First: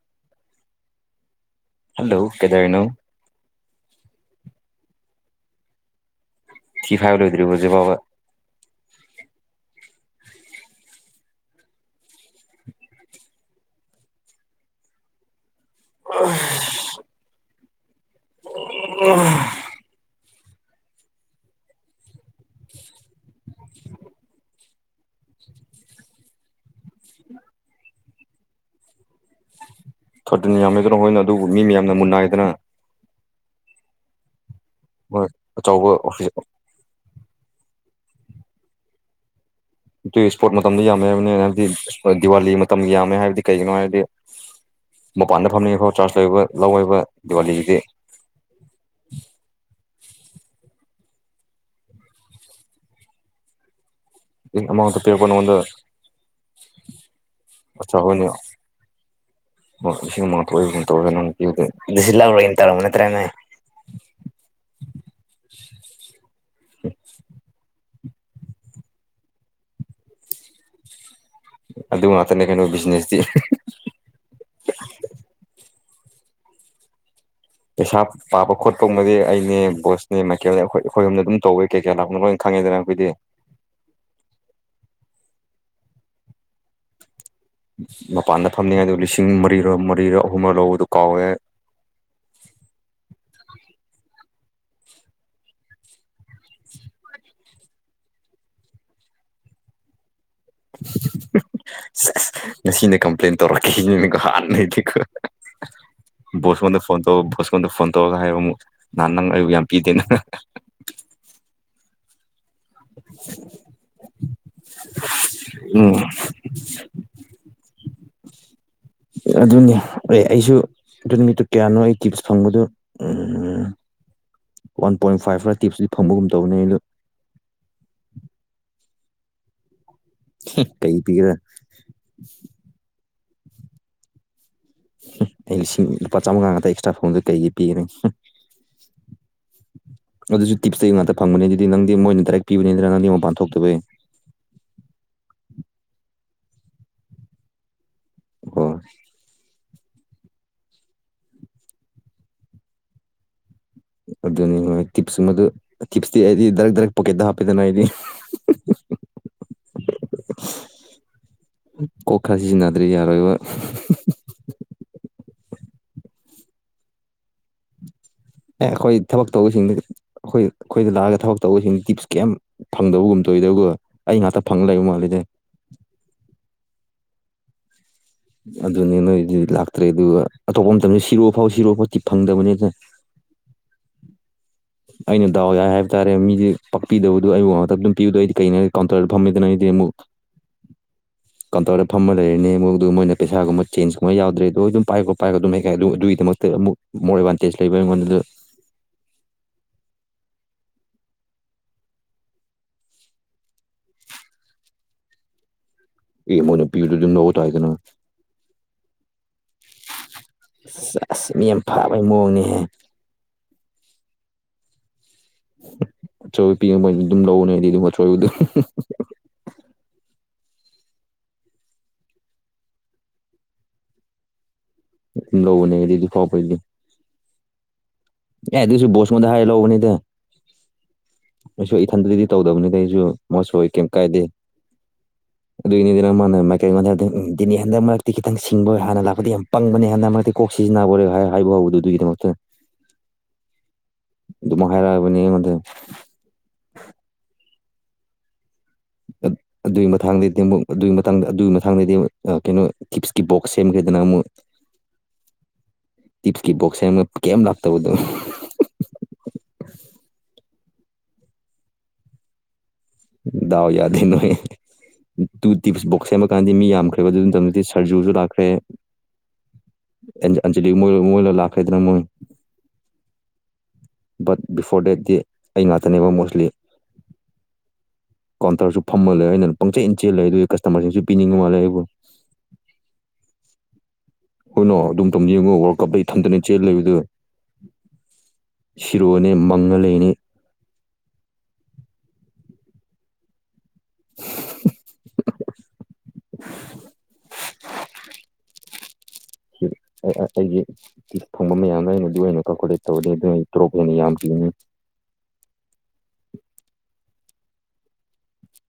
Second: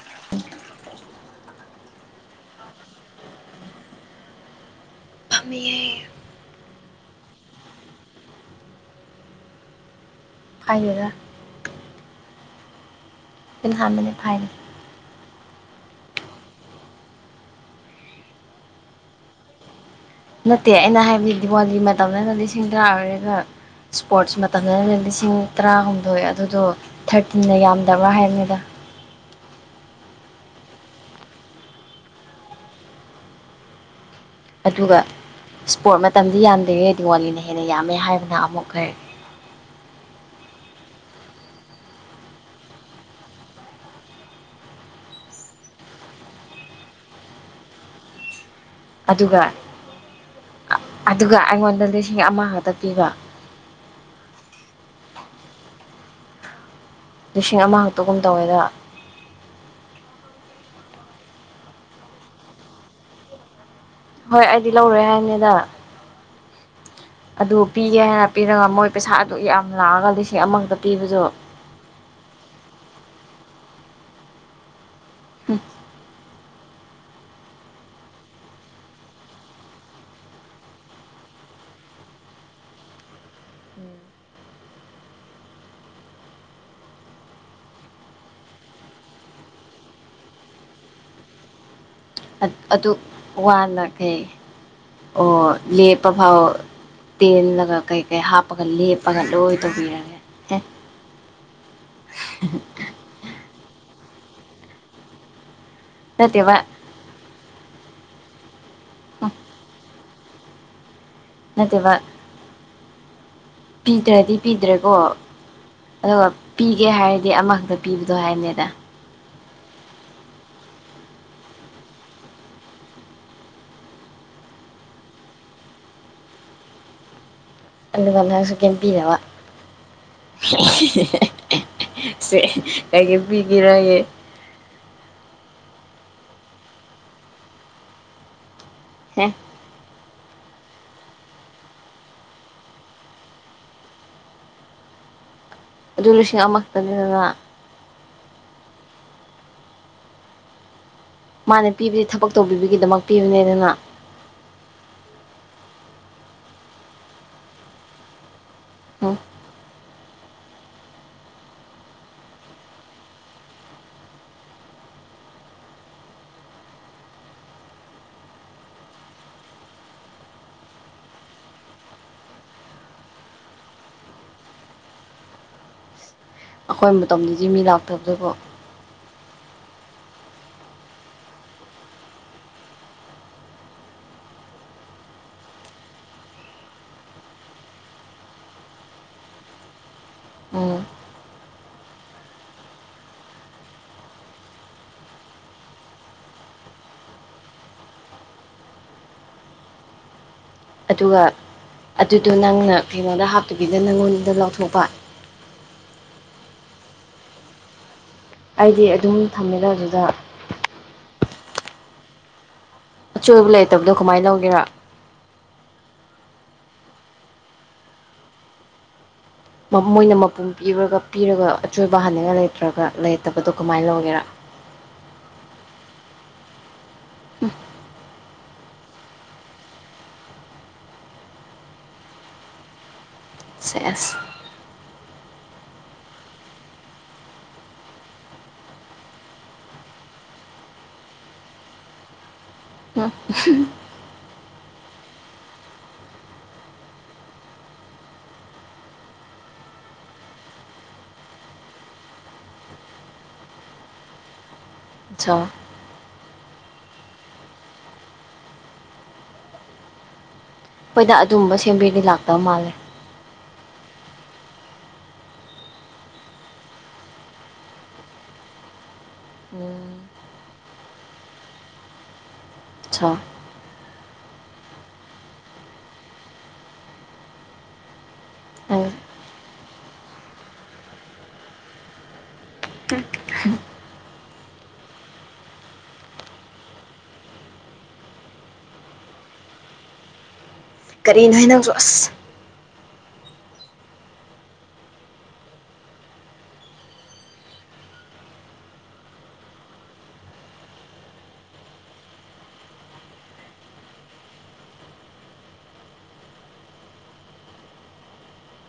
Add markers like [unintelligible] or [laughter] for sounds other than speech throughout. [unintelligible] Hello ꯀꯩꯗꯧꯔꯤꯅꯣ ꯐꯝꯃꯤꯌꯦ ꯊꯤ ꯐꯥꯏꯕ ꯂꯣꯏꯗꯔ꯭ꯤꯕꯣ ꯍꯧꯖꯤꯛꯐꯥꯎꯕ ꯐꯥꯏꯗꯦꯗꯥ ꯈꯨꯠ ꯍꯝꯕꯅꯦ ꯐꯥꯏꯗꯦ [unintelligible] [unintelligible] ꯅꯠꯇꯦ ꯑꯩꯅ ꯍꯥꯏꯕꯗꯤ ꯗꯤꯋꯥꯂꯤ ꯃꯇꯝꯗꯅ ꯂꯤꯁꯤꯡ ꯇꯔꯥ ꯑꯣꯏꯔꯒ ꯏꯁꯄꯣꯔꯠꯁ ꯃꯇꯝꯗ ꯂꯤꯁꯤꯡ ꯇꯔꯥꯍꯨꯝꯗꯣꯏ ꯑꯗꯨꯗꯣ ꯊꯥꯔꯇꯤꯟꯗ ꯌꯥꯝꯗꯕ꯭ꯔꯥ ꯍꯥꯏꯝꯅꯤꯗ ꯊꯔꯇꯤꯟꯅ ꯌꯥꯝꯃꯦꯗꯅ ꯍꯣꯏꯅ ꯑꯗꯨꯕꯨ ꯃꯤ ꯃꯌꯥꯝꯅ ꯃꯨꯅꯥꯏꯗꯅ ꯑꯗꯨꯒ ꯍꯣꯏ ꯑꯆꯧꯕ ꯏꯁ꯭ꯄꯣꯔꯠ ꯃꯇꯝꯗꯤ ꯑꯣꯐꯤꯁ ꯌꯥꯝꯗꯦ ꯗꯤꯋꯥꯂꯤꯅ ꯍꯦꯟꯅ ꯌꯥꯝꯃꯦ ꯍꯥꯏꯕꯅ ꯑꯃꯨꯛ ꯀꯔꯤ ꯇꯨ ꯏꯁꯄꯣꯔꯠ ꯃꯇꯝꯗ ꯌꯥꯝꯃꯦ ꯍꯥꯏꯕꯅꯤꯅ ꯍꯥꯏꯕꯗꯤ ꯗꯤꯋꯥꯂꯤ ꯃꯇꯝ ꯌꯥꯝꯃꯦ ꯍꯥꯏꯕꯗꯤ ꯀꯩꯒꯤꯅꯣ ꯍꯥꯏꯔꯗꯤ ꯃꯄꯥꯟꯗ ꯐꯝꯅꯤꯡꯐꯥꯎ ꯆꯥꯔꯆ ꯂꯩꯕ ꯂꯧꯋꯦꯕ ꯗꯤꯋꯥꯂꯤꯒꯤꯗꯤ ꯑꯗꯨꯒ ꯑꯗꯨꯒ ꯑꯩꯉꯣꯟꯗ ꯂꯤꯁꯤꯡ ꯑꯃ ꯈꯛꯇ ꯄꯤꯕ ꯂꯤꯁꯤꯡ ꯑꯃ ꯈꯛꯇ ꯄꯤꯔꯛꯄ ꯅꯪꯉꯣꯟꯗ ꯂꯤꯁꯤꯡ ꯑꯃꯈꯛꯇꯒꯨꯝ ꯇꯧꯋꯦꯗ [unintelligible] ꯑꯣ ꯏꯁꯤꯡ [unintelligible] ꯇꯧꯔꯤ ꯑꯗꯨꯁꯨ ꯂꯧꯔꯣꯏꯅ ꯇꯧꯔꯝꯕ ꯅꯠꯇ꯭ꯔꯥ ꯅꯪ ꯍꯣꯏ ꯑꯩꯗꯤ ꯂꯧꯔꯣꯏ ꯍꯥꯏꯅꯤꯗ ꯑꯗꯨ ꯄꯤꯒꯦ ꯍꯥꯏꯅ ꯄꯤꯔꯒ ꯃꯣꯏ ꯄꯩꯁꯥ ꯑꯗꯨꯛ ꯌꯥꯝ ꯂꯥꯛꯑꯒ ꯂꯤꯁꯤꯡ ꯑꯃꯈꯛꯇ ꯄꯤꯕꯗꯨ ꯑꯗꯨ ꯉꯥꯛꯇꯅꯦ ꯀꯩꯅꯣ ꯕꯤꯖꯤꯅꯦꯁꯇꯤ ꯍꯨꯝ ꯄꯩꯁꯥꯞ ꯄꯥꯕ ꯈꯣꯠꯄꯒꯨꯝꯕꯗꯤ ꯑꯩꯅꯦ ꯕꯣꯁꯅꯦ ꯃꯥꯏꯀꯦꯜꯅꯦ ꯑꯩꯈꯣꯏꯍꯨꯝꯅ ꯑꯗꯨꯝ ꯇꯧꯋꯦ ꯀꯩ ꯀꯌꯥ ꯂꯥꯛꯅꯣ ꯂꯣꯏꯅ ꯈꯪꯉꯦꯗꯅ ꯑꯩꯈꯣꯏꯗꯤ ꯃꯄꯥꯟꯗ ꯐꯝꯅꯤꯉꯥꯏꯗ ꯂꯤꯁꯤꯡ ꯃꯔꯤꯔ ꯃꯔꯤꯔ ꯑꯍꯨꯝꯔ ꯂꯧꯕꯗꯨ ꯀꯥꯎꯋꯦ ꯑꯗꯨꯛ ꯋꯥꯅ ꯀꯩ ꯑꯣ ꯂꯦꯞꯄꯐꯥꯎ ꯇꯦꯜꯂꯒ ꯀꯩ ꯀꯩ ꯍꯥꯞꯄꯒ ꯂꯦꯞꯄꯒ ꯂꯣꯏ ꯇꯧꯕꯤꯔꯒꯦ ꯑꯦ ꯁꯤꯁ ꯉꯁꯤꯅ ꯀꯝꯄ꯭ꯂꯦꯟ ꯇꯧꯔꯛꯈꯤꯅꯤꯀꯣ ꯍꯥꯥꯟꯅꯗꯤꯀꯣꯪ ꯅꯠꯇꯦꯕ [unintelligible] ꯐꯣꯟ ꯇꯧꯔ ꯚꯣꯁꯀꯣꯟꯗ ꯐꯣꯟ ꯇꯧꯔꯒ ꯍꯥꯏꯌꯣ ꯑꯃꯨꯛ ꯅꯍꯥꯟ ꯅꯪ ꯑꯩꯕꯨ ꯌꯥꯝ ꯀꯤꯗꯦ ꯅꯪ ꯅꯠꯇꯦꯕ [unintelligible] ꯄꯤꯗ꯭ꯔꯗꯤ ꯄꯤꯗ꯭ꯔꯦꯀꯣ ꯎꯝ ꯑꯗꯨꯒ ꯄꯤꯒꯦ ꯍꯥꯏꯔꯗꯤ ꯑꯃꯈꯛꯇ ꯄꯤꯕꯗꯣ ꯍꯥꯏꯕꯅꯦꯗ ꯑꯗꯨꯅꯦ ꯑꯦ ꯑꯩꯁꯨ ꯑꯗꯨ ꯅꯨꯃꯤꯠꯇꯨ ꯀꯌꯥꯅꯣ ꯑꯩ ꯇꯤꯞꯁ ꯐꯪꯕꯗꯨ ꯎꯝ ꯎꯝ ꯋꯥꯟ ꯄꯣꯏꯟ ꯐꯥꯏꯚ ꯂꯥ ꯇꯤꯞꯁꯇꯨ ꯐꯕꯒꯨꯝ ꯇꯧꯕꯅꯦ ꯑꯗꯨ ꯑꯗꯨꯒ ꯅꯪꯁꯨ ꯀꯦꯝ ꯄꯤꯗꯕ ꯀꯩ ꯄꯤꯒꯦꯔꯥ ꯁꯦ ꯀꯩꯀꯩ ꯄꯤꯒꯦꯔꯌꯦ ꯑꯩ ꯂꯤꯁꯤꯡ ꯂꯨꯄꯥ ꯆꯥꯝꯃꯉꯥ ꯉꯥꯛꯇ ꯑꯦꯛꯁꯇ꯭ꯔꯥ ꯐꯪꯕꯗꯣ ꯀꯩꯒꯤ ꯄꯤꯒꯅꯤ ꯍꯦ ꯑꯗꯨꯁꯨ ꯇꯤꯞꯁ ꯇꯩ ꯉꯥꯛꯇ ꯐꯪꯕꯅꯦꯅ ꯑꯗꯨꯗꯤ ꯅꯪꯗꯤ ꯃꯣꯏꯅ ꯗꯥꯏꯔꯦꯛ ꯄꯤꯕꯅꯤꯅ ꯅꯪꯗꯤ ꯃꯄꯥꯟ ꯊꯣꯛꯇꯕꯩ ꯑꯗꯨ ꯂꯤꯁꯤꯡ ꯑꯃꯈꯛꯇꯅꯤꯗꯅ ꯍꯣꯏ ꯃꯥꯅ ꯄꯤꯕꯗꯤ ꯊꯕꯛ ꯇꯧꯕꯤꯕꯒꯤꯗꯃꯛ ꯄꯤꯕꯅꯦꯗꯅ ꯑꯗꯨꯅꯤ ꯍꯣꯏ ꯇꯤꯞꯁ ꯃꯗꯨ ꯇꯤꯞꯁꯇꯤ ꯑꯩꯗꯤ ꯗꯥꯢꯔꯦꯛ ꯗꯥꯢꯔꯦꯛ ꯄꯣꯀꯦꯠꯇ ꯍꯥꯞꯄꯦꯗꯅ ꯑꯩꯗꯤ ꯎꯝ ꯀꯣꯛ ꯈꯔ ꯁꯤꯖꯤꯟꯅꯗ꯭ꯔꯗꯤ ꯌꯥꯔꯣꯏꯕ ꯑꯦ ꯑꯩꯈꯣꯏ ꯊꯕꯛ ꯇꯧꯕꯁꯤꯡꯗꯤ ꯑꯩꯈꯣꯏ ꯑꯩꯈꯣꯏꯗ ꯂꯥꯛꯑꯒ ꯊꯕꯛ ꯇꯧꯕꯁꯤꯡ ꯇꯤꯞꯁꯤ ꯀꯩꯝ ꯐꯪꯗꯕꯒꯨꯝ ꯇꯧꯢꯗꯒꯣ ꯑꯩ ꯉꯥꯛꯇ ꯐꯪ ꯂꯩ ꯃꯥꯜꯂꯦꯗ ꯑꯩꯈꯣꯏ ꯃꯇꯝꯗꯗꯤ ꯃꯤ ꯂꯥꯛꯇꯕꯗꯨꯒꯣ ꯑꯗꯨꯅꯤ ꯅꯣꯏꯗꯤ ꯂꯥꯛꯇ꯭ꯔꯦ ꯑꯗꯨꯒ ꯑꯇꯣꯞꯄ ꯃꯇꯝꯗ ꯁꯤꯔꯣ ꯐꯥꯎ ꯁꯤꯔꯣ ꯐꯥꯎꯗꯤ ꯐꯪꯗꯕꯅꯤꯗ ꯑꯩꯅ ꯗꯥꯎ ꯌꯥꯏ ꯍꯥꯏꯕ ꯇꯥꯔꯦ ꯃꯤꯁ ꯄꯥꯛꯄꯤꯗꯕꯗꯨ ꯑꯩꯕꯨ ꯑꯃꯇ ꯑꯗꯨꯝ ꯄꯤꯕꯗꯣ ꯑꯩꯗꯤ ꯀꯩꯅꯣ ꯀꯥꯎꯟꯇꯔꯗ ꯐꯝꯃꯦꯗꯅ ꯑꯩꯗꯤ ꯑꯃꯨꯛ ꯎꯝ [inaudible] ꯀꯩꯅꯣ ꯇꯧꯔꯒ ꯐꯝꯃ ꯂꯩꯔꯅꯤ ꯃꯣꯏꯗꯨ ꯃꯣꯏꯅ ꯄꯩꯁꯥꯒꯨꯝꯕ ꯆꯦꯟꯖꯀꯨꯝꯕ ꯌꯥꯎꯗ꯭ꯔꯦꯗꯣ ꯑꯗꯨꯝ ꯄꯥꯏ ꯈꯣꯠ ꯄꯥꯏ ꯑꯗꯨꯝ ꯍꯥꯏ ꯑꯗꯨꯒꯤꯗꯃꯛꯇ ꯑꯃꯨꯛ ꯃꯣꯔ ꯑꯦꯗꯚꯥꯟꯇꯦꯖ ꯂꯩꯕ ꯑꯩꯉꯣꯟꯗꯁꯨ ꯑꯗꯨꯒ ꯑꯗꯨꯗꯣ ꯅꯪꯅ ꯀꯩꯅꯣꯗ ꯍꯥꯞꯇꯕꯤꯗ ꯅꯪꯉꯣꯟꯗ ꯂꯥꯎꯊꯣꯛꯄ ꯑꯦ ꯃꯣꯏꯅ ꯄꯤꯕꯗꯨ ꯑꯗꯨꯝ ꯂꯧꯕ ꯇꯥꯢ ꯀꯩꯅꯣ ꯑꯩꯗꯤ ꯑꯗꯨꯝ ꯊꯝꯃꯦꯗ ꯑꯗꯨꯗ ꯑꯁ ꯑꯁ ꯃꯤ ꯌꯥꯝ ꯐꯥꯕꯒꯤ ꯃꯑꯣꯡꯅꯤꯍꯦ ꯑꯆꯣꯏꯕ ꯂꯩꯇꯕꯗꯣ ꯀꯃꯥꯏꯅ ꯂꯧꯒꯦꯔꯥ ꯑꯆꯣꯏꯕ ꯄꯤ ꯃꯣꯢ ꯑꯗꯨꯝ ꯂꯧꯕꯅꯦ ꯑꯗꯨꯝ ꯑꯆꯣꯏꯕꯗꯣ ꯃꯣꯏꯅ ꯃꯄꯨꯝ ꯄꯤꯕꯔꯒ ꯄꯤꯔꯒ ꯑꯆꯣꯏꯕ ꯍꯥꯟꯅꯤꯡꯉꯥꯏ ꯂꯩꯇ꯭ꯔꯒ ꯂꯩꯔꯇꯕꯗꯣ ꯀꯃꯥꯏꯅ ꯂꯧꯒꯦꯔꯥ ꯑꯗꯨꯝ ꯂꯧꯕꯅꯦ ꯑꯩꯗꯤ ꯍꯧꯖꯤꯛꯐꯥꯎꯕꯒꯤꯗꯤ ꯎꯝ ꯑꯦ ꯑꯗꯨꯏꯁꯨ ꯕꯣꯁꯃꯣꯟꯗ ꯍꯥꯏꯔ ꯂꯧꯕꯅꯤꯗ ꯑꯩꯁꯨ ꯏꯊꯟꯇꯗꯤ ꯇꯧꯗꯕꯅꯤꯗ ꯑꯩꯁꯨ ꯃꯣꯢꯁꯨ ꯀꯩꯝ ꯁꯦꯁ ꯀꯥꯏꯗꯦ ꯑꯗꯨꯒꯤꯅꯤꯗꯅ ꯃꯥꯅ ꯃꯥꯏꯀꯩ ꯃꯥꯟꯅꯗꯦ ꯗꯤ ꯍꯟꯗꯛ ꯃꯔꯛꯇꯤ ꯈꯤꯇꯪ ꯍꯥꯟꯅ ꯂꯥꯛꯄꯗꯤ ꯌꯥꯝ ꯄꯪꯕꯅꯦ ꯍꯟꯅ ꯃꯔꯛꯇꯤ ꯀꯣꯛ ꯁꯤꯖꯤꯟꯅꯕꯣꯔꯦ ꯍꯥꯏ ꯍꯥꯏꯕꯥꯍꯧꯕꯗꯨꯗꯤ ꯑꯗꯨꯒꯤꯃꯛꯇ ꯑ [unintelligible] ꯑꯗꯨꯃꯥꯢꯅ ꯍꯥꯢꯔꯛꯑꯕꯅꯤ ꯑꯩꯉꯣꯡꯗ ꯎ [unintelligible] ꯑꯗꯨꯏ ꯃꯊꯥꯡꯗꯩꯗꯤ ꯑꯃꯨꯛ ꯑꯗꯨꯒꯤ ꯃꯇꯥꯡꯗ ꯑꯗꯨꯒꯤ ꯃꯊꯥꯡꯗꯩꯗꯤ ꯑꯥ ꯀꯩꯅꯣ ꯀꯤꯞꯁꯀꯤ ꯕꯣꯛꯁ ꯁꯦꯝꯒꯦꯍꯥꯏꯗꯅ ꯑꯃꯨꯛ [inaudible] ꯆꯥ ꯇꯤꯞꯁꯀꯤ ꯕꯣꯛꯁ ꯁꯦꯝꯃ ꯀꯦꯝ ꯂꯥꯛꯇꯕꯗꯣ [unintelligible] ꯍꯣꯏꯗ ꯑꯗꯨꯝꯕ ꯁꯦꯝꯕꯤꯔꯤꯗꯤ ꯂꯥꯛꯇꯕ ꯃꯥꯜꯂꯦ ꯗꯥꯎ ꯌꯥꯗꯦꯅꯣꯏ [unintelligible] ꯇꯨ ꯇꯤꯞꯁ ꯕꯣꯛꯁ ꯁꯦꯝꯃꯀꯥꯟꯗꯤ ꯃꯤ ꯌꯥꯝꯈ꯭ꯔꯦꯕ ꯑꯗꯨ ꯃꯇꯝꯗꯨꯗꯤ ꯁꯔꯖꯨꯁꯨ ꯂꯥꯛꯈ꯭ꯔꯦ ꯎꯝ ꯑꯦꯟ ꯑꯟꯖꯂꯤ ꯃꯣꯏ [unintelligible] ꯃꯣꯏꯂꯥ ꯂꯥꯛꯈ꯭ꯔꯗꯅꯥ ꯃꯣꯏ ꯆꯥ ꯕꯠ ꯕꯤꯐꯣꯔ ꯗꯦꯠꯗꯤ ꯑꯩ ꯉꯥꯛꯇꯅꯦꯕ ꯃꯣꯁꯂꯤ ꯀꯥꯎꯟꯇꯔꯁꯨ ꯅꯪ ꯐꯝꯃꯒꯂꯩ ꯑꯩꯅ ꯄꯪꯆꯦꯟ ꯆꯦꯜꯂꯩ ꯑꯗꯨꯏꯒꯤ ꯀꯁꯇꯥꯃꯔꯁꯤꯡꯁꯨ ꯄꯤꯅꯤꯡꯕ ꯃꯥꯜꯂꯦ ꯑꯩꯕꯨ [unintelligible] ꯍꯨꯅꯣ ꯑꯗꯨ ꯃꯇꯝ ꯌꯦꯡꯉꯣ ꯋꯥꯔꯜ ꯀꯞꯇꯥ ꯏꯊꯟꯇꯥꯅꯦ ꯆꯦꯜ ꯂꯩꯕꯗꯨ ꯁꯤꯔꯣꯅꯦ ꯃꯪꯉꯥ ꯂꯩꯒꯅꯤ ꯀꯔꯤꯅꯣꯍꯦ ꯅꯪꯁꯨ ꯑꯁ [unintelligible] [unintelligible] ꯑꯩ ꯑꯥ ꯑꯩꯒꯤ ꯇꯤꯄꯁ ꯐꯪꯕ ꯃꯌꯥꯝꯗꯣ ꯑꯩꯅ ꯑꯗꯨ ꯑꯣꯏꯅ ꯀꯜꯀꯣꯂꯦꯠ ꯇꯧꯔꯗꯤ ꯑꯗꯨ ꯑꯩ ꯇꯣꯂꯣꯞ ꯍꯦꯟꯅ ꯌꯥꯝ ꯄꯤꯒꯅꯤ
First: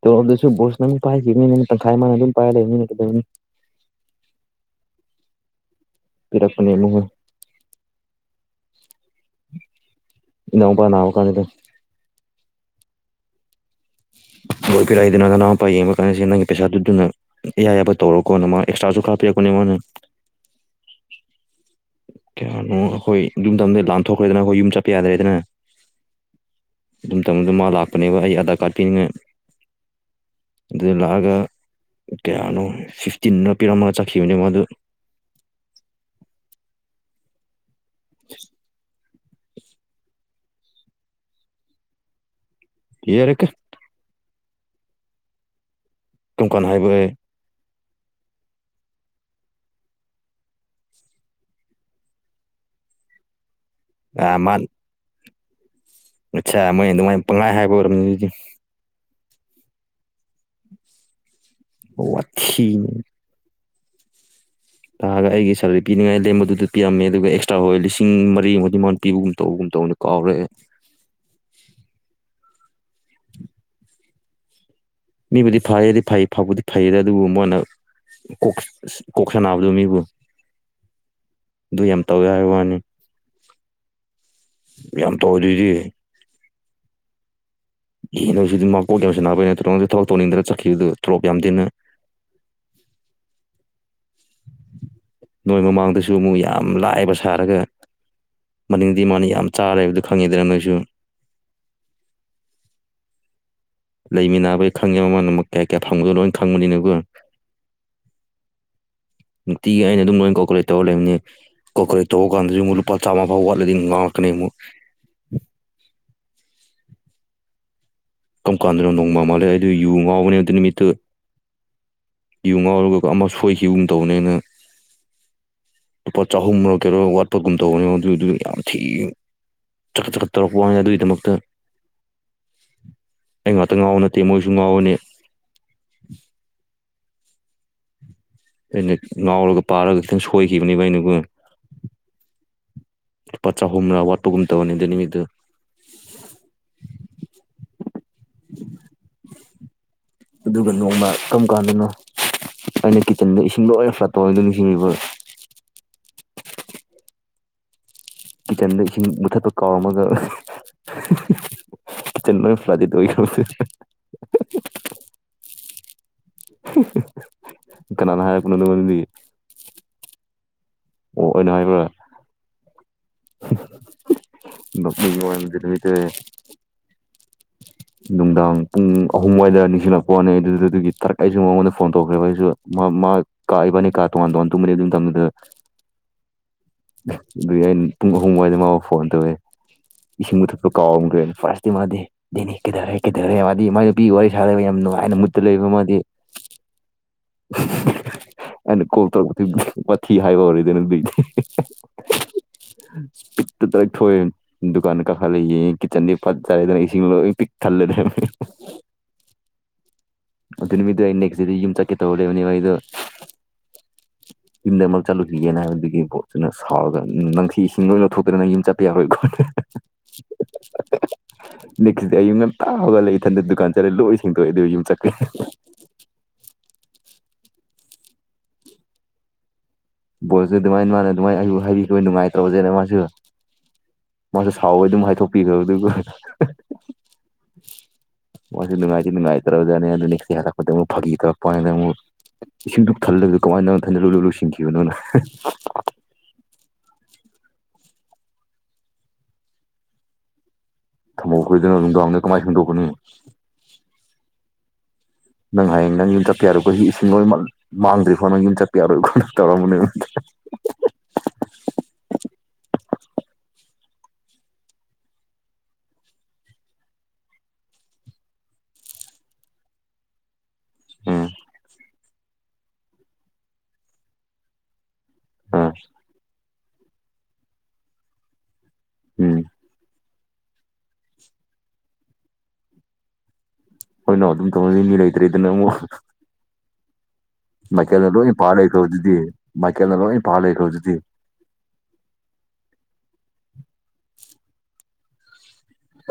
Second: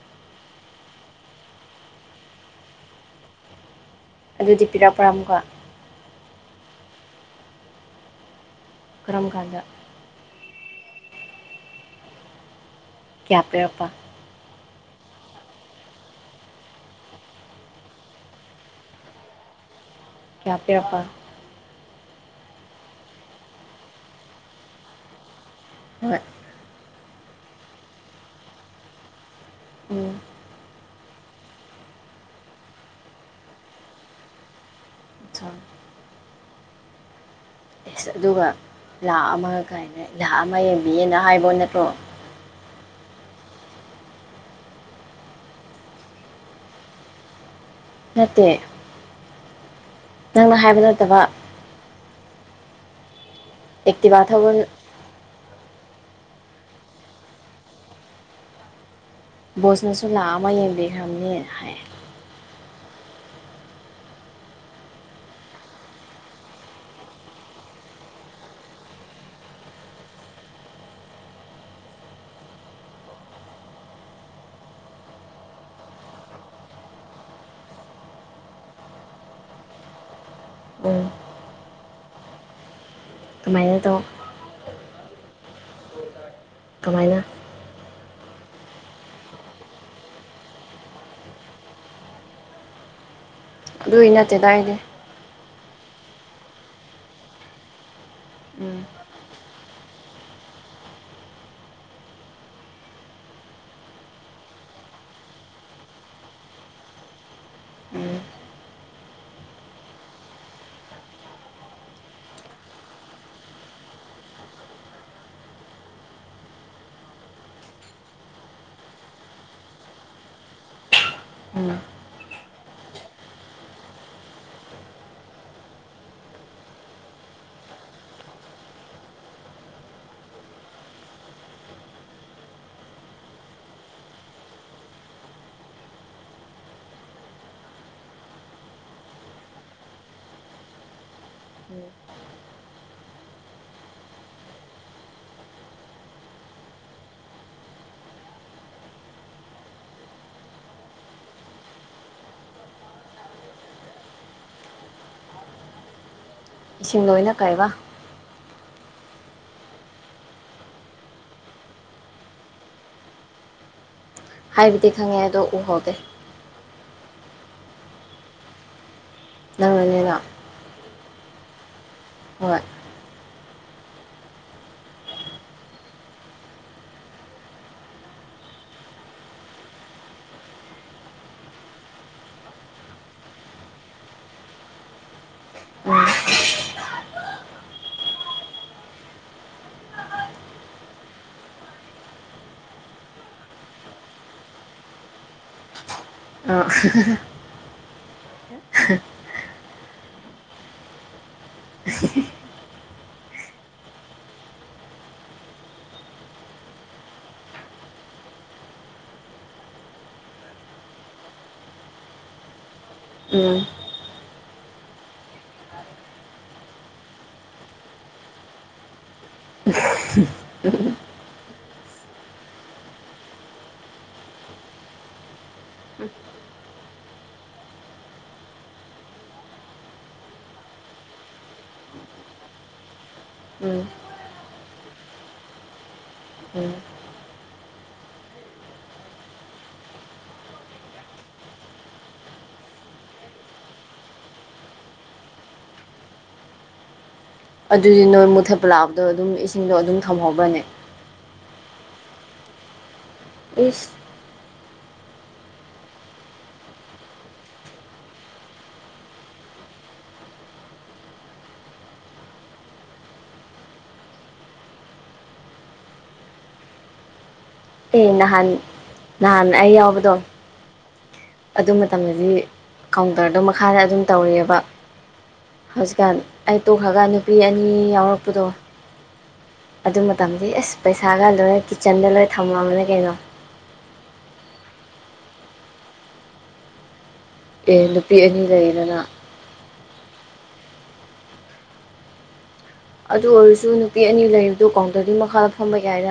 ꯇꯣꯂꯣꯞꯗꯨꯁꯨ ꯕꯣꯁꯅ ꯃꯨꯛ ꯄꯥꯏꯈꯤꯕꯅꯤꯅꯦ ꯑꯩꯅ ꯇꯪꯈꯥꯏ ꯃꯥꯅ ꯑꯗꯨꯝ ꯄꯥꯏꯔ ꯂꯩꯕꯅꯤꯅꯦ ꯀꯩꯗꯧꯅꯤ ꯑꯗꯨꯗꯤ ꯄꯤꯔꯛꯄ꯭ꯔꯥ ꯃꯨꯛꯀꯥ? ꯄꯤꯔꯛꯄꯅꯦ ꯑꯃꯨꯛꯒꯥ ꯀꯥꯔꯝ ꯀꯥꯟꯗ? ꯏꯅꯥꯎꯟꯄ ꯅꯥꯕꯀꯟꯗ ꯗꯨ ꯀ꯭ꯌꯥ ꯄꯤꯔꯛꯄ? [unintelligible] ꯀꯗꯥꯏ ꯅꯥ ꯅꯅꯥꯏꯄ ꯌꯦꯡꯕ ꯀꯟꯗꯥ ꯁꯦ ꯅꯪꯒꯤ ꯄꯩꯁꯥꯗꯨ ꯗꯨꯅ ꯑꯦꯌꯥ ꯌꯥꯕ ꯇꯧꯔꯣꯀꯣ ꯅꯪ ꯃꯥ ꯑꯦꯛꯁꯇ꯭ꯔꯥꯁꯨ ꯈꯥꯔ ꯄꯤꯔꯛꯄꯅꯦ ꯃꯥꯅ ꯀꯌꯥ ꯄꯤꯔꯛꯄ? ꯀꯌꯥꯅꯣ ꯑꯈꯣꯏ ꯗꯨꯃꯇꯝꯗ ꯂꯥꯟꯊꯣꯛꯈ꯭ꯔꯦꯗꯅ ꯀꯣ ꯌꯨꯝ ꯆꯠꯄ ꯌꯥꯗ꯭ꯔꯦꯗꯅ ꯍꯣꯏ ꯑꯗꯨ ꯃꯇꯝꯗꯨꯗ ꯃꯥ ꯂꯥꯛꯄꯅꯦꯕ ꯑꯩ ꯑꯥꯙꯥꯔ ꯀꯥꯔꯗ ꯄꯤꯅꯤꯡꯉꯥꯏ ꯎꯝ ꯑꯗꯨꯗ ꯂꯥꯛꯑꯒ ꯀꯌꯥꯅꯣ ꯐꯤꯐꯇꯤꯟꯔ ꯄꯤꯔꯝꯃꯒ ꯆꯠꯈꯤꯕꯅꯦ ꯃꯥꯗꯨ ꯑꯆꯥ ꯑꯦꯁ ꯑꯗꯨꯒ ꯂꯥꯛ ꯑꯃ ꯀꯥꯏꯅ ꯂꯥꯛ ꯑꯃ ꯌꯦꯡꯕꯤꯌꯦꯅ ꯍꯥꯏꯕ ꯅꯠꯇ꯭ꯔꯣ ꯌꯔꯦꯀꯥ ꯀꯥꯔꯝ ꯀꯟ ꯍꯥꯏꯕꯥ ꯑꯩ? ꯅꯠꯇꯦ ꯅꯪꯅ ꯍꯥꯏꯕ ꯅꯠꯇꯕ ꯑꯦꯛꯇꯤꯚꯥ ꯊꯧꯕꯟ ꯑꯠꯆꯥꯥ ꯃꯣꯏ ꯑꯗꯨꯃꯥꯏꯅ ꯄꯪꯍꯥꯏ ꯍꯥꯏꯕ ꯑꯣꯏꯔꯝꯅꯤ ꯑꯗꯨꯗꯤ ꯕꯣꯁꯅꯁꯨ ꯂꯥꯛ ꯑꯃꯥ ꯌꯦꯡꯕꯤꯈ꯭ꯔꯝꯅꯦ ꯍꯥꯏ ꯋꯠꯊꯤꯅꯦ ꯅꯥꯍꯟ ꯑꯩꯒꯤ ꯁꯦꯂꯔꯤ ꯄꯤꯅꯤꯡꯉꯥꯏ ꯂꯦꯝꯕꯗꯨꯗ ꯄꯤꯔꯝꯃꯦ ꯑꯗꯨꯒ ꯑꯦꯛꯁꯇ꯭ꯔꯥ ꯍꯣꯏ ꯂꯤꯁꯤꯡ ꯃꯔꯤꯃꯨꯛꯗꯤ ꯃꯥꯅ ꯄꯤꯕꯒꯨꯝ ꯇꯧꯒꯨꯝ ꯇꯧꯕꯅꯦ ꯀꯥꯎꯔꯦ ꯑꯩ ꯃꯤꯕꯨꯗꯤ ꯐꯩꯔꯦꯗꯤ ꯐꯩ ꯐꯕꯨꯗꯤ ꯐꯩꯌꯦꯗ ꯑꯗꯨꯕꯨ ꯃꯟꯅꯥ ꯀꯣꯛꯁ ꯀꯣꯛ ꯁꯟꯅꯥꯕꯗꯣ ꯃꯤꯕꯨ ꯎꯝ ꯑꯗꯨ ꯌꯥꯝ ꯇꯧꯋꯦ ꯍꯥꯏꯕꯋꯥꯅꯤ ꯑꯗꯨꯃꯥꯏꯅ ꯇꯧ ꯌꯥꯝ ꯇꯧꯗꯣꯏꯗꯤ ꯀꯃꯥꯏꯅ ꯌꯦꯗꯣꯏꯁꯤꯗꯤ ꯃꯀꯣꯛ ꯌꯥꯝ ꯁꯥꯟꯅꯕꯩ ꯅꯠꯇ꯭ꯔꯣ ꯊꯕꯛ ꯇꯧꯅꯤꯡꯗꯅ ꯆꯠꯈꯤꯕꯗꯨ ꯇꯣꯂꯣꯞ ꯌꯥꯝ ꯗꯦꯅ ꯑꯗꯨꯏ ꯅꯠꯇꯦꯗ ꯑꯩꯗꯤ ꯅꯣꯏ ꯃꯃꯥꯡꯗꯁꯨ ꯑꯃꯨꯛ ꯌꯥꯝ ꯂꯥꯏꯕ ꯁꯥꯔꯒ ꯎꯝ ꯃꯅꯤꯡꯗꯤ ꯃꯥꯅ ꯌꯥꯝ ꯆꯥꯔꯒ ꯂꯩꯕꯗꯨ ꯈꯪꯉꯤꯗꯅ ꯅꯣꯏꯁꯨ ꯂꯩꯃꯤꯟꯅꯕꯒꯤ ꯈꯪꯉꯦ ꯃꯃꯜ ꯑꯃꯨꯛ ꯀꯌꯥ ꯀꯌꯥ ꯐꯪꯕꯗꯣ ꯂꯣꯏ ꯈꯪꯕꯅꯤꯅꯒꯣ ꯎꯝ ꯅꯨꯡꯇꯤꯒꯤ ꯑꯩꯅ ꯑꯗꯨꯝ ꯂꯣꯏ ꯀꯣꯀꯨꯂꯦꯠ ꯇꯧꯔ ꯂꯩꯕꯅꯤ ꯀꯣꯀꯨꯂꯦꯠ ꯇꯧꯕ ꯀꯥꯟꯗꯁꯨ ꯑꯃꯨꯛ ꯆꯥꯃ ꯐꯥꯎ ꯋꯥꯠꯂꯗꯤ ꯑꯃꯨꯛ ꯉꯥꯡꯉꯥꯛꯒꯅꯤ ꯀꯔꯝ ꯀꯥꯟꯗꯅꯣ ꯅꯣꯡꯃ ꯑꯃ ꯂꯩ ꯑꯩ ꯑꯗꯨ ꯌꯨ ꯉꯥꯎꯕꯅꯦꯕ ꯑꯗꯨ ꯅꯨꯃꯤꯠꯇꯨ ꯎꯝ ꯌꯨ ꯉꯥꯎꯔꯒ ꯑꯃ ꯁꯣꯏꯈꯤꯕꯒꯨꯝ ꯇꯧꯕꯅꯦꯅ ꯂꯨꯄꯥ ꯆꯍꯨꯝꯔꯣ ꯀꯩꯔꯣ ꯋꯥꯠꯄꯒꯨꯝ ꯇꯧꯕꯅꯦ ꯑꯗꯨꯗꯨ ꯌꯥꯝ ꯊꯤꯅ ꯆꯥꯒꯠ ꯆꯥꯒꯠ ꯇꯧꯔꯛꯄ ꯋꯥꯅꯤꯗ ꯑꯗꯨꯒꯤꯗꯃꯛꯇ ꯑꯩ ꯉꯥꯛꯇ ꯉꯥꯎꯕ ꯅꯠꯇꯦ ꯃꯣꯏꯁꯨ ꯉꯥꯎꯕꯅꯤ ꯑꯩꯅ ꯉꯥꯎꯔꯒ ꯄꯥꯔꯒ ꯈꯤꯇꯪ ꯁꯣꯏꯈꯤꯕꯅꯦꯕ ꯑꯩꯅꯒꯣ ꯂꯨꯄꯥ ꯆꯥꯍꯨꯝꯅꯥ ꯋꯥꯠꯄꯒꯨꯝ ꯇꯧꯕꯅꯤ ꯑꯗꯨ ꯅꯨꯃꯤꯠꯇꯣ ꯑꯗꯨꯒ ꯅꯣꯡꯃ ꯀꯔꯝ ꯀꯥꯟꯗꯅꯣ ꯑꯩꯅ ꯀꯤꯠꯆꯟꯗ ꯏꯁꯤꯡ ꯂꯣꯏꯅ [unintelligible] ꯅꯤꯡꯁꯤꯡꯉꯤꯕ ꯏꯁꯤꯡ ꯂꯣꯏꯅ ꯀꯥꯏꯕ ꯀꯤꯠꯆꯟꯗ ꯏꯁꯤꯡ ꯃꯨꯊꯠꯄ ꯀꯥꯎꯔꯝꯃꯒ ꯆ [unintelligible] ꯐ꯭ꯂꯥꯖꯤꯗꯦ ꯍꯥꯏꯕꯗꯤ ꯈꯪꯉꯦ ꯑꯗꯣ ꯎꯍꯧꯗꯦ ꯀꯅꯥꯅꯥ ꯍꯥꯏꯕꯅꯣ ꯅꯪꯉꯣꯟꯗꯗꯤ ꯅꯪꯅ ꯅꯤꯅ ꯑꯣ ꯑꯩꯅ ꯍꯥꯏꯕꯔꯥ ꯍꯣꯏ ꯅꯣꯡꯅꯤꯡꯕꯩ ꯋꯥꯅꯦ ꯑꯗꯨꯢ ꯅꯨꯃꯤꯠꯇꯣ ꯅꯨꯡꯗꯥꯡ ꯄꯨꯡ ꯑꯍꯨꯝꯋꯥꯏꯗ ꯅꯤꯡꯁꯤꯡꯂꯛꯄ ꯋꯥꯅꯤ ꯑꯗꯨꯗꯨꯒꯤ ꯇꯥꯔꯛ ꯑꯩꯁꯨ ꯃꯉꯣꯟꯗ ꯐꯣꯟ ꯇꯧꯈ꯭ꯔꯦꯕ ꯑꯩꯁꯨ ꯃꯥ ꯀꯥ ꯏꯕꯅꯤ ꯀꯥ ꯇꯣꯉꯥꯟ ꯇꯣꯉꯥꯟ ꯇꯨꯝꯕꯅꯤ ꯑꯗꯨꯢ ꯃꯇꯥꯝꯗꯨꯗ ꯑꯗꯨꯒꯤ ꯑꯩꯅ ꯄꯨꯡ ꯑꯍꯨꯝꯋꯥꯏꯗ ꯃꯥꯕꯨ ꯐꯣꯟ ꯇꯧꯋꯦ ꯏꯁꯤꯡ ꯃꯨꯊꯠꯄ ꯀꯥꯎꯔꯝꯗ꯭ꯔꯦꯅ ꯐꯥꯔꯁꯇꯤ ꯃꯥꯗꯤ ꯗꯦꯅꯤ ꯀꯩꯗꯧꯔꯦ ꯀꯩꯗꯧꯔꯦ ꯃꯥꯗꯤ ꯃꯥꯒꯤ ꯅꯨꯄꯤ ꯋꯥꯔꯤ ꯁꯥ ꯂꯩꯕꯩ ꯌꯥꯝ ꯅꯨꯡꯉꯥꯏꯅ ꯃꯨꯠꯇ ꯂꯩꯕ ꯃꯥꯗꯤ ꯑ [unintelligible] [unintelligible] ꯑꯩꯅ ꯀꯣꯜ ꯇꯧꯔ ꯋꯥꯊꯤ ꯍꯥꯏꯕ [unintelligible] ꯑꯣꯏꯔꯗꯅ ꯑꯗꯨ ꯕꯤꯛꯇ ꯗꯥꯢꯔꯦꯛ ꯊꯣꯛꯑꯦ ꯗꯨꯀꯥꯟꯗ ꯀꯥꯈꯥꯠꯂꯒ ꯌꯦꯡꯉꯦ ꯀꯤꯆꯟꯗꯤ ꯐꯖꯔꯦꯗꯅ ꯢꯁꯤꯡ ꯂꯣꯢꯅ ꯄꯤꯛ ꯊꯥꯜꯂ ꯂꯩꯔꯝꯃꯦ ꯑꯗꯨ ꯅꯨꯃꯤꯠꯇꯨ ꯑꯩ ꯅꯦꯛꯇꯗꯤ ꯌꯨꯝ ꯆꯠꯀꯦ ꯇꯧ ꯂꯩꯕꯅꯦꯕ ꯑꯩꯗꯣ ꯎꯝ [inaudible] ꯌꯨꯝꯗ ꯑꯃꯨꯛ ꯆꯠꯂꯨꯁꯤꯒꯦꯅ ꯍꯥꯏꯕ ꯑꯗꯨꯒꯤ ꯄꯣꯠꯇꯨꯅ ꯁꯥꯎꯔꯒ ꯅꯪꯁꯤ ꯏꯁꯤꯡ ꯑꯣꯏꯅ ꯂꯧꯊꯣꯛꯇꯅ ꯌꯨꯝ ꯆꯠꯄ ꯌꯥꯔꯣꯏ ꯒꯣꯅ [unintelligible] ꯅꯦꯛꯁ ꯇꯥꯗꯤ ꯑꯌꯨꯛ ꯉꯥꯟꯇ ꯍꯧꯒꯠꯂ ꯏꯊꯟꯇ ꯗꯨꯀꯥꯟ ꯆꯠꯂꯦ ꯂꯣꯢ ꯁꯦꯡꯗꯣꯛꯑꯦ ꯑꯗꯧꯒ ꯌꯨꯝ ꯆꯠꯂꯦ [unintelligible] ꯕꯣꯜꯁꯦ ꯑꯗꯨꯃꯥꯏꯅ ꯃꯥꯅ ꯑꯗꯨꯃꯥꯏ ꯑꯩ ꯍꯥꯏ ꯅꯨꯡꯉꯥꯏꯇ꯭ꯔꯥꯕꯁꯦꯅ ꯃꯥꯁꯨ ꯎꯝ ꯃꯥꯁꯨ ꯁꯥꯎꯋꯦ ꯑꯗꯨꯝ ꯍꯥꯏꯗꯣꯛꯄꯤꯈ꯭ꯔꯣ ꯑꯗꯨꯒ ꯎꯝ ꯃꯁꯨ ꯅꯨꯡꯉꯥꯏꯗꯤ ꯅꯨꯡꯉꯥꯏꯇ꯭ꯔꯥ ꯖꯠꯅꯦ ꯑꯗꯨ ꯉꯁꯤ ꯍꯜꯂꯛꯄꯥꯗꯥ ꯐꯥꯒꯔ ꯇꯧꯔꯛꯄ ꯋꯥꯅꯦ ꯏꯁꯤꯡꯗꯨ ꯊꯜꯂꯒ ꯀꯃꯥꯏꯅꯪ ꯊꯟꯗ ꯂꯣꯏꯂꯨ ꯂꯣꯏꯁꯤꯟꯈꯤꯕꯅꯣꯅꯦ ꯑꯗꯨꯗꯤ ꯅꯣꯏ ꯃꯨꯊꯠꯄ ꯂꯥꯛꯄꯗꯣ ꯑꯗꯨꯝ ꯏꯁꯤꯡꯗꯣ ꯑꯗꯨꯝ ꯊꯝꯍꯧꯕꯅꯦ ꯊꯝꯍꯧ ꯈꯣꯏꯗꯣꯅ ꯅꯨꯡꯗꯥꯡꯗ ꯀꯃꯥꯏꯅ ꯁꯦꯡꯗꯣꯛꯀꯥꯅꯤ ꯏꯁ ꯅꯪ ꯍꯌꯦꯡ ꯅꯪ ꯌꯨꯝ ꯆꯠꯄ ꯌꯥꯔꯣꯏꯀꯣ ꯁꯤ ꯏꯁꯤꯡ ꯂꯣꯢꯃꯛ ꯃꯥꯡꯗ꯭ꯔꯤꯀꯣ ꯅꯪ ꯌꯨꯝ ꯆꯠꯄ ꯌꯥꯔꯣꯏꯀꯣ ꯇꯧꯔꯝꯕꯅꯦ ꯑꯦ ꯅꯍꯥꯟ ꯅꯍꯥꯟ ꯑꯩ ꯌꯥꯎꯕꯗꯣ ꯎꯝ ꯑꯗꯨ ꯃꯇꯝꯗꯤ ꯀꯥꯎꯟꯇꯔꯗꯣ ꯃꯈꯥꯗ ꯑꯗꯨꯝ ꯇꯧꯔꯤꯑꯦꯕ ꯑ ꯍꯧꯖꯤꯛꯀꯥꯟ ꯑꯩ ꯇꯣꯛꯈ꯭ꯔꯒ ꯅꯨꯄꯤ ꯑꯅꯤ ꯌꯥꯎꯔꯛꯄꯗꯣ ꯎꯝ ꯑꯗꯨ ꯃꯇꯝꯗꯤ ꯑꯦꯁ ꯄꯩꯁꯥꯒ ꯂꯣꯏꯅ ꯀꯤꯠꯆꯟꯗ ꯂꯣꯏ ꯊꯝꯃꯕꯅꯦ ꯀꯩꯅꯣ ꯍꯣꯏꯅꯣ ꯑꯗꯨꯝ ꯇꯧꯅꯅꯤ ꯂꯩꯇ꯭ꯔꯦ ꯑꯗꯨꯅ ꯑꯃꯨꯛ ꯑꯦ ꯃꯥꯢꯀꯦꯜꯅ ꯅꯨꯄꯤ ꯂꯣꯢꯅ ꯑꯅꯤ ꯄꯥ ꯂꯩꯗꯅ ꯂꯩꯈꯔꯗꯨꯗꯤ ꯃꯥꯢꯀꯦꯜꯅ ꯂꯣꯢ ꯄꯥ ꯂꯩꯈꯔꯗꯨꯗꯤ ꯑꯗꯨ ꯑꯣꯏꯔꯁꯨ ꯅꯨꯄꯤ ꯑꯅꯤ ꯂꯩꯕꯗꯣ ꯀꯥꯎꯟꯇꯔꯒꯤ ꯃꯈꯥ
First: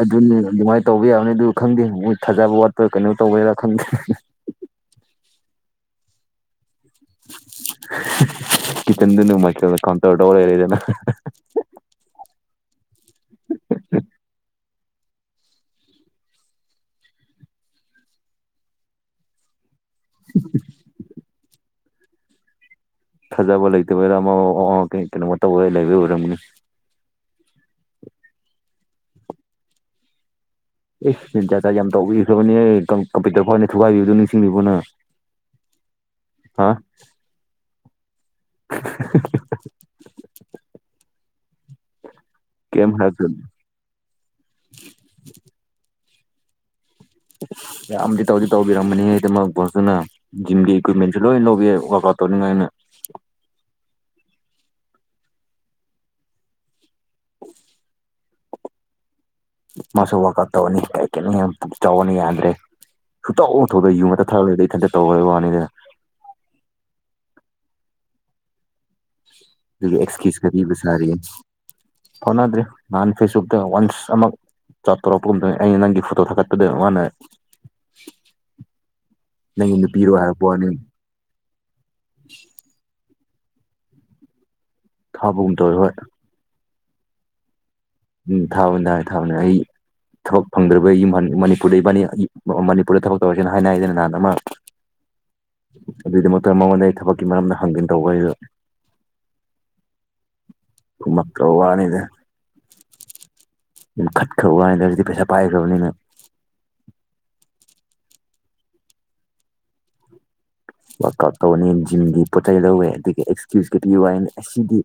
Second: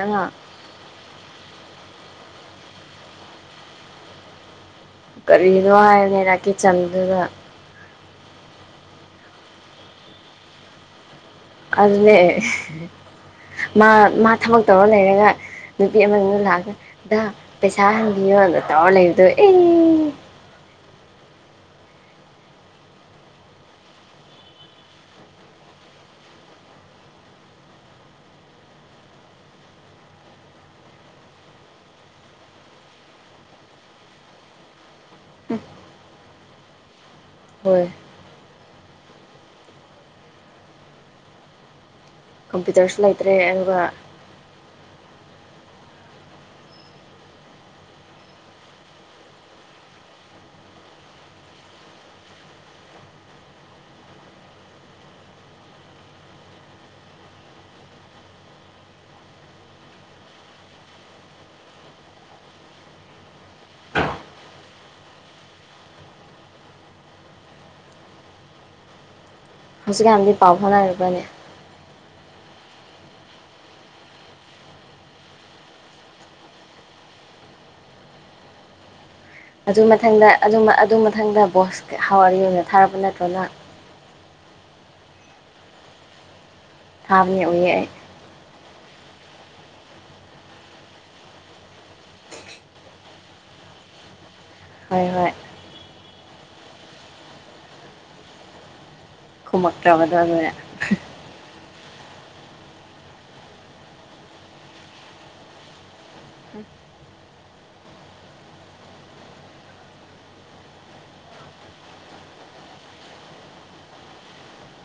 ꯑꯗꯨꯅꯤ ꯑꯗꯨꯃꯥꯏꯅ ꯇꯧꯕ ꯌꯥꯕꯅꯤ ꯑꯗꯨ ꯈꯪꯗꯦ ꯃꯣꯏ ꯊꯥꯖꯕ ꯋꯥꯠꯄꯥ ꯀꯩꯅꯣ ꯇꯧꯕꯦꯔꯥ ꯈꯪꯗꯦ ꯀꯔꯤꯅꯦ ꯍꯥꯢꯕꯅꯤꯗꯥ ꯀꯤꯆꯟꯗꯨꯗ ꯀꯤꯆꯟꯗꯨꯅ ꯃꯥꯢꯀꯦꯜ ꯀꯥꯎꯟꯇꯔ ꯇꯧꯔ ꯂꯩꯔꯦꯗꯅ ꯑꯗꯨꯅꯦ ꯃꯥ ꯃꯥ ꯊꯕꯛ ꯇꯧꯔ ꯂꯩꯔꯒ ꯅꯨꯄꯤ ꯑꯃꯗꯨꯅ ꯂꯥꯛꯑꯒꯗ ꯄꯩꯁꯥ ꯍꯟꯕꯤꯌꯣꯗ ꯇꯧꯔ ꯂꯩꯕꯗꯣ ꯑꯦ [unintelligible] ꯊꯥꯖꯕ ꯂꯩꯇꯕꯩꯔ ꯑꯃ ꯀꯩꯅꯣꯃ ꯇꯧꯕ ꯂꯩꯕꯒꯤ ꯑꯣꯏꯔꯝꯅꯤ ꯑꯦ ꯖꯥꯥꯠ ꯌꯥꯝ ꯇꯧꯕꯤꯈ꯭ꯔꯕꯅꯦ ꯑꯦ ꯀꯝꯄ꯭ꯌꯨꯇꯔ ꯐꯥꯎꯅꯦ ꯊꯨꯒꯥꯏꯕꯤꯕꯗꯨ ꯅꯤꯡꯁꯤꯡꯂꯤꯕꯣ ꯅꯪ ꯍꯥꯥ ꯍꯣꯏ [unintelligible] ꯀꯩꯝ ꯀꯝꯄ꯭ꯌꯨꯇꯔꯁꯨ ꯍꯥꯏꯔꯛꯇꯦ ꯂꯩꯇ꯭ꯔꯦ ꯑꯗꯨꯒ ꯌꯥꯝꯗꯤ ꯇꯧꯗꯤ ꯇꯧꯕꯤꯔꯝꯝꯕꯅꯦ ꯑꯗꯨꯃꯛ ꯐꯣꯇꯅ ꯖꯤꯝꯒꯤ ꯏꯀ꯭ꯋꯤꯞꯃꯦꯟꯁꯨ ꯂꯣꯏ ꯂꯧꯕꯤꯏ ꯋꯥꯛ ꯑꯥꯎꯠ ꯇꯧꯅꯤꯡꯉꯥꯏꯅ ꯃꯥꯁꯨ ꯋꯥꯛ ꯑꯥꯎꯠ ꯇꯧꯔꯅꯤ ꯀ ꯀꯅꯤ ꯌꯥꯝ ꯆꯥꯎꯕꯅ ꯌꯥꯗ꯭ꯔꯦ ꯁꯨꯇꯣꯛꯄꯨ ꯊꯧꯗꯦ ꯌꯨ ꯉꯥꯛꯇꯥ ꯊꯛꯒꯗꯤ ꯏꯟꯇ ꯇꯧꯔꯕ ꯋꯥꯅꯤꯗ ꯍꯧꯖꯤꯛꯀꯥꯟꯗꯤ ꯑꯦꯁꯀꯤꯌꯨꯁꯀ ꯄꯥꯎ ꯄꯤꯕ ꯁꯥꯔꯤꯌꯦ ꯐꯥꯎꯅꯔꯕ꯭ꯔꯅꯦ ꯐꯥꯎꯅꯗ꯭ꯔꯔꯤ ꯅꯍꯥꯟ ꯐꯦꯁꯕꯨꯛꯇ ꯋꯥꯟꯁ ꯑꯃꯛ ꯆꯥꯠ ꯇꯧꯔꯄ ꯒꯨꯝꯅ ꯑꯩ ꯅꯪꯒꯤ ꯐꯣꯇꯣ ꯊꯠꯇꯗ ꯃꯥꯅ ꯅꯪꯒꯤ ꯑꯗꯨ ꯅꯨꯄꯤꯔꯣ ꯃꯊꯪꯗ ꯍꯥꯏꯔꯛꯄ ꯋꯥꯅꯤ ꯑꯗꯨ ꯃꯊꯪꯗ ꯕꯣꯁ ꯍꯥꯎ ꯑꯣꯏꯅ ꯊꯥꯔꯛꯄ ꯅꯠꯇ꯭ꯔꯅ ꯊꯥꯕꯒꯨꯝ ꯇꯧꯑꯦ ꯍꯣꯏ ꯊꯥꯝꯕꯅꯤ ꯎꯌꯦ ꯑꯩ ꯎꯝ ꯊꯥꯕꯅꯦ ꯊꯥꯅꯤ ꯊꯥꯕꯅꯦ ꯑꯩ ꯊꯕꯛ ꯐꯪꯗ꯭ꯔꯔꯤꯕ ꯌꯨꯝ ꯃꯅꯤꯄꯨꯔꯗ ꯏꯕꯥꯅꯤ ꯃꯅꯤꯄꯨꯔꯗ ꯊꯕꯛ ꯇꯧꯔꯁꯦꯅ ꯍꯥꯏꯅ ꯑꯩꯗ ꯅꯍꯥꯟ ꯑꯃ ꯍꯣꯏ ꯍꯣꯏ ꯑꯗꯨꯏꯒꯤꯃꯛꯇ ꯃꯉꯣꯟꯗ ꯑꯩ ꯊꯕꯛꯀꯤ ꯃꯔꯝꯅ ꯍꯪꯒꯟ ꯇꯧꯕ ꯑꯩꯗꯣ ꯈꯨꯃꯛꯇ꯭ꯔꯥꯕ ꯑꯗꯨꯗꯤ ꯈꯨꯝꯃꯛꯇ꯭ꯔꯥꯕ ꯋꯥꯅꯤꯗ ꯈꯠꯈ꯭ꯔꯕ ꯋꯥꯅꯗ ꯍꯧꯖꯤꯛꯗꯤ ꯄꯩꯁꯥ ꯄꯥꯏꯈ꯭ꯔꯕꯅꯤꯅ ꯋꯥꯥꯜ ꯑꯥꯎꯠ ꯇꯧꯕꯅꯦ ꯖꯤꯝꯒꯤ ꯄꯣꯠ ꯆꯩ ꯂꯧꯋꯦ ꯑꯗꯨꯒꯗ ꯑꯦꯛꯁꯀ꯭ꯌꯨꯁ ꯄꯤꯌꯨ ꯍꯥꯏ ꯑꯁꯤꯗꯤ